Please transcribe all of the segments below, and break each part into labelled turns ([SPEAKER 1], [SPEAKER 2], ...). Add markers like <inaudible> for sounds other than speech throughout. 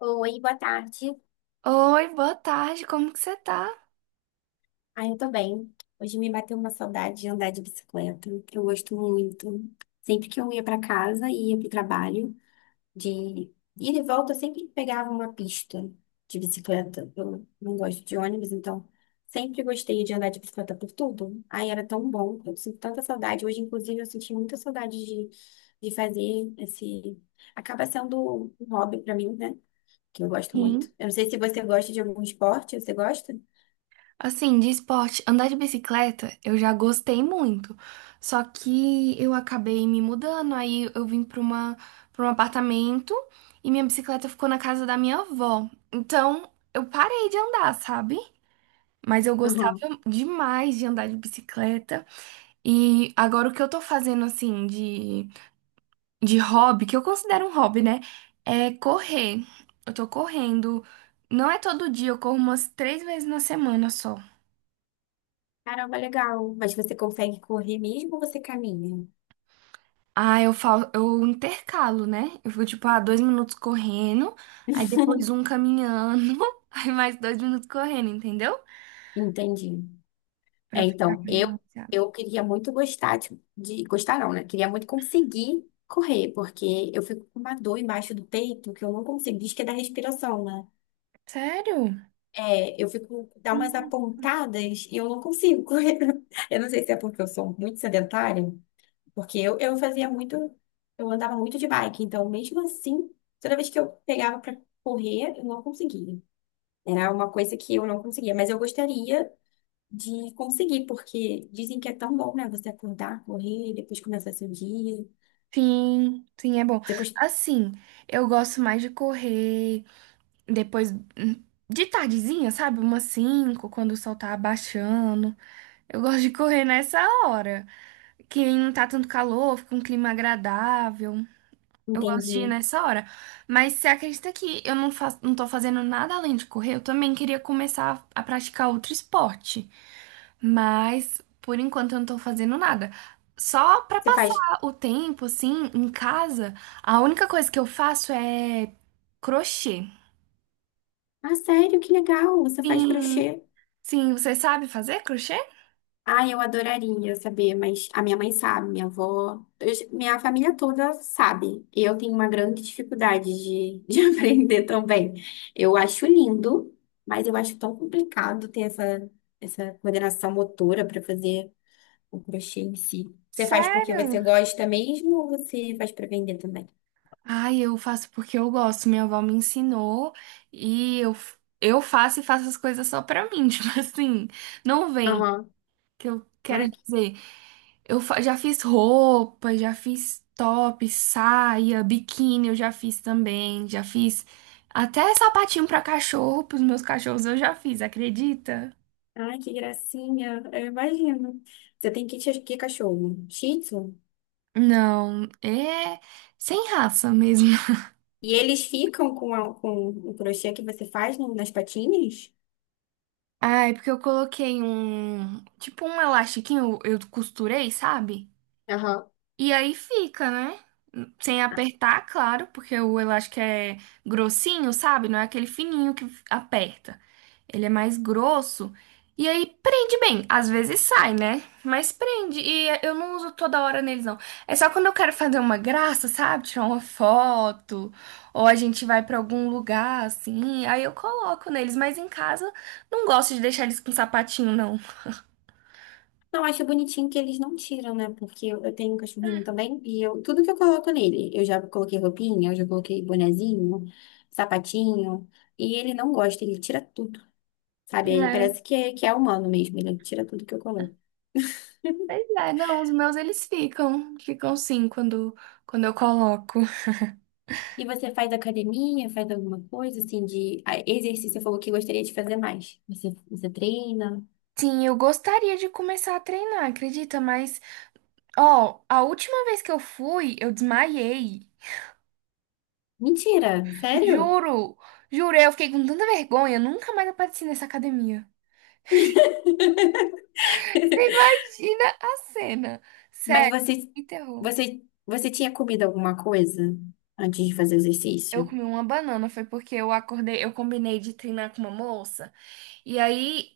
[SPEAKER 1] Oi, boa tarde.
[SPEAKER 2] Oi, boa tarde, como que você tá?
[SPEAKER 1] Ah, eu tô bem. Hoje me bateu uma saudade de andar de bicicleta. Eu gosto muito. Sempre que eu ia pra casa e ia pro trabalho, de ida e volta, eu sempre pegava uma pista de bicicleta. Eu não gosto de ônibus, então sempre gostei de andar de bicicleta por tudo. Ai, era tão bom. Eu sinto tanta saudade. Hoje, inclusive, eu senti muita saudade de fazer esse. Acaba sendo um hobby pra mim, né? Que eu gosto muito.
[SPEAKER 2] Sim.
[SPEAKER 1] Eu não sei se você gosta de algum esporte, você gosta?
[SPEAKER 2] Assim, de esporte, andar de bicicleta eu já gostei muito, só que eu acabei me mudando, aí eu vim para um apartamento e minha bicicleta ficou na casa da minha avó. Então eu parei de andar, sabe? Mas eu gostava demais de andar de bicicleta e agora o que eu tô fazendo assim de hobby, que eu considero um hobby, né? É correr. Eu tô correndo. Não é todo dia, eu corro umas 3 vezes na semana só.
[SPEAKER 1] Caramba, legal. Mas você consegue correr mesmo ou você caminha?
[SPEAKER 2] Ah, eu falo, eu intercalo, né? Eu fico tipo, ah, 2 minutos correndo, aí depois um
[SPEAKER 1] <laughs>
[SPEAKER 2] caminhando, <laughs> aí mais 2 minutos correndo, entendeu?
[SPEAKER 1] Entendi.
[SPEAKER 2] Pra
[SPEAKER 1] É,
[SPEAKER 2] ficar
[SPEAKER 1] então,
[SPEAKER 2] mais
[SPEAKER 1] eu
[SPEAKER 2] balanceado.
[SPEAKER 1] eu queria muito gostar gostar não, né? Queria muito conseguir correr, porque eu fico com uma dor embaixo do peito que eu não consigo, diz que é da respiração, né?
[SPEAKER 2] Sério?
[SPEAKER 1] É, eu fico dá umas
[SPEAKER 2] Hum.
[SPEAKER 1] apontadas e eu não consigo correr. <laughs> Eu não sei se é porque eu sou muito sedentária, porque eu fazia muito, eu andava muito de bike, então mesmo assim, toda vez que eu pegava pra correr, eu não conseguia. Era uma coisa que eu não conseguia, mas eu gostaria de conseguir, porque dizem que é tão bom, né? Você acordar, correr, depois começar seu dia.
[SPEAKER 2] Sim, sim, é bom.
[SPEAKER 1] Você cons-
[SPEAKER 2] Assim, eu gosto mais de correr. Depois hum, de tardezinha, sabe? Umas 5 quando o sol tá abaixando. Eu gosto de correr nessa hora. Que não tá tanto calor, fica um clima agradável. Eu gosto de ir
[SPEAKER 1] Entende?
[SPEAKER 2] nessa hora. Mas você acredita que eu não faço, não tô fazendo nada além de correr? Eu também queria começar a praticar outro esporte. Mas por enquanto eu não tô fazendo nada. Só pra
[SPEAKER 1] Você
[SPEAKER 2] passar
[SPEAKER 1] faz,
[SPEAKER 2] o tempo, assim, em casa, a única coisa que eu faço é crochê.
[SPEAKER 1] ah, sério, que legal, você faz
[SPEAKER 2] Sim,
[SPEAKER 1] crochê.
[SPEAKER 2] sim, você sabe fazer crochê?
[SPEAKER 1] Ah, eu adoraria saber, mas a minha mãe sabe, minha avó, minha família toda sabe. Eu tenho uma grande dificuldade de, <laughs> de aprender também. Eu acho lindo, mas eu acho tão complicado ter essa coordenação motora para fazer o crochê em si. Você faz porque você
[SPEAKER 2] Sério?
[SPEAKER 1] gosta mesmo ou você faz para vender também?
[SPEAKER 2] Ai, eu faço porque eu gosto. Minha avó me ensinou e eu faço e faço as coisas só pra mim. <laughs> Tipo assim, não vem,
[SPEAKER 1] Aham.
[SPEAKER 2] que eu quero
[SPEAKER 1] Ai, que,
[SPEAKER 2] dizer. Já fiz roupa, já fiz top, saia, biquíni, eu já fiz também. Já fiz até sapatinho pra cachorro, pros meus cachorros eu já fiz, acredita?
[SPEAKER 1] ai, que gracinha. Eu imagino. Você tem que cachorro? Shih Tzu?
[SPEAKER 2] Não, é sem raça mesmo.
[SPEAKER 1] E eles ficam com o crochê que você faz nas patinhas?
[SPEAKER 2] Ah, é porque eu coloquei um. Tipo um elastiquinho, eu costurei, sabe?
[SPEAKER 1] Aham.
[SPEAKER 2] E aí fica, né? Sem apertar, claro, porque o elástico é grossinho, sabe? Não é aquele fininho que aperta. Ele é mais grosso. E aí prende bem. Às vezes sai, né? Mas prende. E eu não uso toda hora neles, não. É só quando eu quero fazer uma graça, sabe? Tirar uma foto. Ou a gente vai pra algum lugar, assim. Aí eu coloco neles. Mas em casa, não gosto de deixar eles com sapatinho, não.
[SPEAKER 1] Não, acho bonitinho que eles não tiram, né? Porque eu tenho um cachorrinho também e eu, tudo que eu coloco nele, eu já coloquei roupinha, eu já coloquei bonezinho, sapatinho, e ele não gosta, ele tira tudo. Sabe? Ele parece que que é humano mesmo, ele tira tudo que eu coloco.
[SPEAKER 2] Pois é, não, os meus eles ficam sim quando eu coloco.
[SPEAKER 1] E você faz academia, faz alguma coisa assim de ah, exercício? Você falou que gostaria de fazer mais. Você treina?
[SPEAKER 2] Sim, eu gostaria de começar a treinar, acredita? Mas, ó, a última vez que eu fui, eu desmaiei.
[SPEAKER 1] Mentira, sério?
[SPEAKER 2] Juro, juro, eu fiquei com tanta vergonha, nunca mais apareci nessa academia.
[SPEAKER 1] <laughs>
[SPEAKER 2] Você imagina a cena.
[SPEAKER 1] Mas
[SPEAKER 2] Sério,
[SPEAKER 1] você,
[SPEAKER 2] me terror.
[SPEAKER 1] você tinha comido alguma coisa antes de fazer o
[SPEAKER 2] Eu
[SPEAKER 1] exercício?
[SPEAKER 2] comi uma banana, foi porque eu acordei, eu combinei de treinar com uma moça. E aí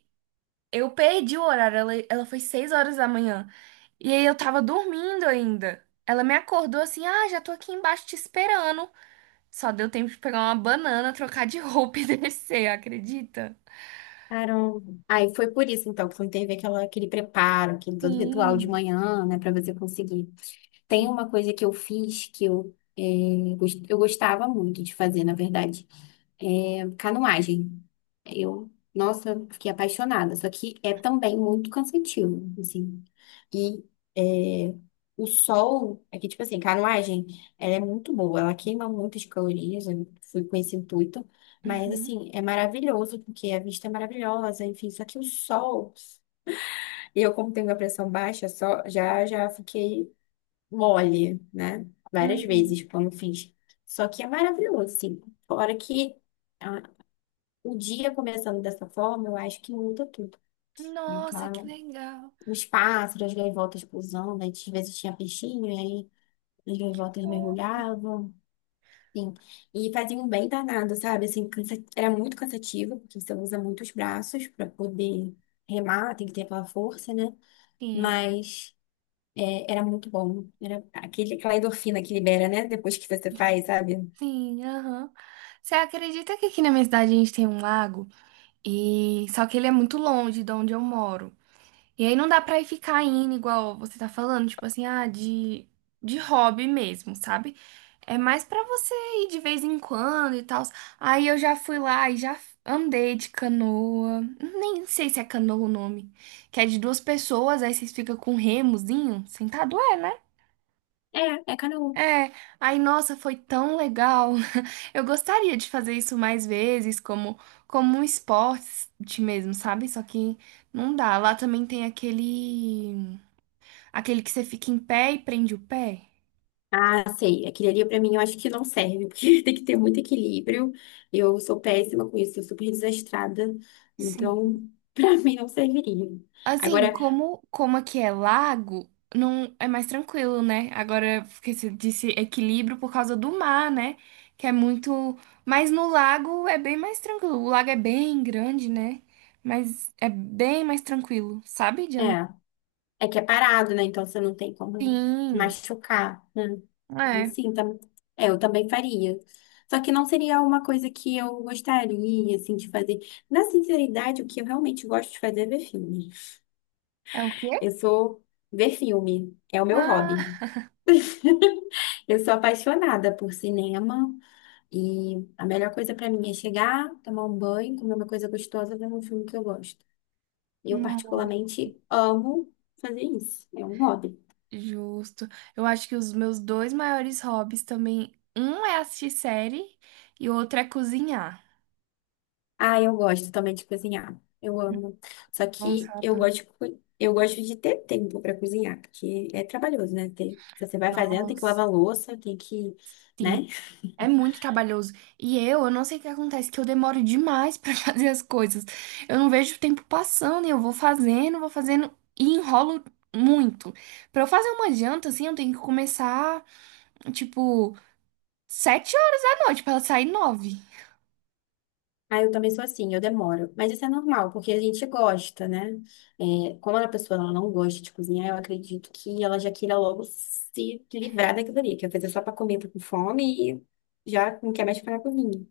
[SPEAKER 2] eu perdi o horário, ela foi 6 horas da manhã. E aí eu tava dormindo ainda. Ela me acordou assim, ah, já tô aqui embaixo te esperando. Só deu tempo de pegar uma banana, <laughs> trocar de roupa <laughs> e descer, acredita?
[SPEAKER 1] Caramba. Aí foi por isso, então, que não teve aquele preparo, aquele todo ritual de
[SPEAKER 2] Sim,
[SPEAKER 1] manhã, né, para você conseguir. Tem
[SPEAKER 2] sim.
[SPEAKER 1] uma coisa que eu fiz que eu, eu gostava muito de fazer, na verdade. É canoagem. Eu, nossa, fiquei apaixonada. Só que é também muito cansativo, assim. E é, o sol, é que, tipo assim, canoagem, ela é muito boa. Ela queima muitas calorias. Eu fui com esse intuito. Mas,
[SPEAKER 2] Uhum,
[SPEAKER 1] assim, é maravilhoso, porque a vista é maravilhosa, enfim. Só que o sol... Eu, como tenho a pressão baixa, só, já fiquei mole, né? Várias
[SPEAKER 2] uhum.
[SPEAKER 1] vezes quando fiz. Só que é maravilhoso, assim. Fora que... ah, o dia começando dessa forma, eu acho que muda tudo, né?
[SPEAKER 2] Nossa, que
[SPEAKER 1] Claro,
[SPEAKER 2] legal.
[SPEAKER 1] os pássaros, as gaivotas pousando, antes às vezes tinha peixinho, e aí as gaivotas
[SPEAKER 2] Fofo.
[SPEAKER 1] mergulhavam, enfim, e faziam um bem danado, sabe? Assim, era muito cansativo, porque você usa muitos braços para poder remar, tem que ter aquela força, né?
[SPEAKER 2] Sim,
[SPEAKER 1] Mas é, era muito bom, era aquela endorfina que libera, né? Depois que você faz, sabe?
[SPEAKER 2] sim, aham. Você acredita que aqui na minha cidade a gente tem um lago? E só que ele é muito longe de onde eu moro. E aí não dá pra ir ficar indo igual você tá falando, tipo assim, ah, de hobby mesmo, sabe? É mais pra você ir de vez em quando e tal. Aí eu já fui lá e já andei de canoa. Nem sei se é canoa o nome. Que é de duas pessoas, aí vocês ficam com um remozinho. Sentado é, né?
[SPEAKER 1] É, é canoa.
[SPEAKER 2] É, aí nossa, foi tão legal. <laughs> Eu gostaria de fazer isso mais vezes, como um esporte mesmo, sabe? Só que não dá. Lá também tem aquele que você fica em pé e prende o pé?
[SPEAKER 1] Ah, sei. Aquilo ali pra mim eu acho que não serve, porque <laughs> tem que ter muito equilíbrio. Eu sou péssima com isso, sou super desastrada.
[SPEAKER 2] Sim.
[SPEAKER 1] Então, <laughs> pra mim não serviria.
[SPEAKER 2] Assim,
[SPEAKER 1] Agora,
[SPEAKER 2] como aqui é lago, não é mais tranquilo, né? Agora, porque você disse equilíbrio por causa do mar, né? Que é muito. Mas no lago é bem mais tranquilo. O lago é bem grande, né? Mas é bem mais tranquilo, sabe? De
[SPEAKER 1] é,
[SPEAKER 2] andar.
[SPEAKER 1] é que é parado, né? Então você não tem como se
[SPEAKER 2] Sim.
[SPEAKER 1] machucar, né? Aí
[SPEAKER 2] É.
[SPEAKER 1] sim, tam... É, eu também faria. Só que não seria uma coisa que eu gostaria, assim, de fazer. Na sinceridade, o que eu realmente gosto de fazer é ver filme.
[SPEAKER 2] É o quê?
[SPEAKER 1] Eu sou ver filme, é o meu hobby.
[SPEAKER 2] Ah,
[SPEAKER 1] <laughs> Eu sou apaixonada por cinema e a melhor coisa pra mim é chegar, tomar um banho, comer uma coisa gostosa, ver um filme que eu gosto. Eu
[SPEAKER 2] não.
[SPEAKER 1] particularmente amo fazer isso. É um hobby.
[SPEAKER 2] Justo. Eu acho que os meus dois maiores hobbies também. Um é assistir série e o outro é cozinhar.
[SPEAKER 1] Ah, eu gosto também de cozinhar. Eu amo. Só que eu
[SPEAKER 2] Lançada.
[SPEAKER 1] eu gosto de ter tempo para cozinhar, porque é trabalhoso, né? Se você vai fazendo, tem que
[SPEAKER 2] Nossa,
[SPEAKER 1] lavar louça, tem que,
[SPEAKER 2] sim.
[SPEAKER 1] né?
[SPEAKER 2] É muito trabalhoso. E eu não sei o que acontece, que eu demoro demais <laughs> pra fazer as coisas. Eu não vejo o tempo passando e eu vou fazendo e enrolo muito. Pra eu fazer uma janta, assim, eu tenho que começar, tipo, 7 horas da noite pra ela sair 9.
[SPEAKER 1] Ah, eu também sou assim, eu demoro. Mas isso é normal, porque a gente gosta, né? É, como a pessoa ela não gosta de cozinhar, eu acredito que ela já queira logo se livrar daquilo ali, que às vezes é só para comer, tá com fome e já não quer mais ficar na cozinha.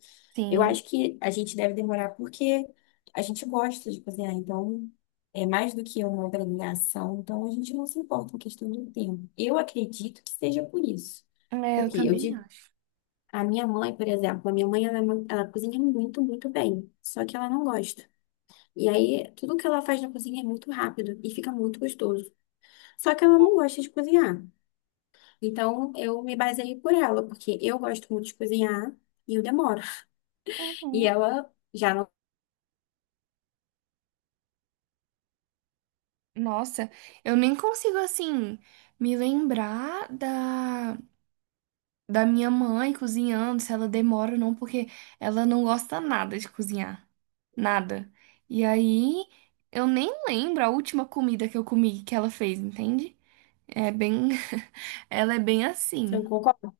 [SPEAKER 1] Eu
[SPEAKER 2] Sim.
[SPEAKER 1] acho que a gente deve demorar porque a gente gosta de cozinhar, então é mais do que uma obrigação, então a gente não se importa com questão do tempo. Eu acredito que seja por isso.
[SPEAKER 2] É, eu
[SPEAKER 1] Porque eu
[SPEAKER 2] também acho.
[SPEAKER 1] a minha mãe, por exemplo, a minha mãe, ela, ela cozinha muito, muito bem, só que ela não gosta. E aí, tudo que ela faz na cozinha é muito rápido e fica muito gostoso. Só que ela não gosta de cozinhar. Então, eu me baseei por ela, porque eu gosto muito de cozinhar e eu demoro. E
[SPEAKER 2] Uhum.
[SPEAKER 1] ela já não,
[SPEAKER 2] Nossa, eu nem consigo, assim, me lembrar da minha mãe cozinhando, se ela demora ou não, porque ela não gosta nada de cozinhar. Nada. E aí, eu nem lembro a última comida que eu comi que ela fez, entende? É bem. <laughs> Ela é bem
[SPEAKER 1] você não
[SPEAKER 2] assim.
[SPEAKER 1] concorda?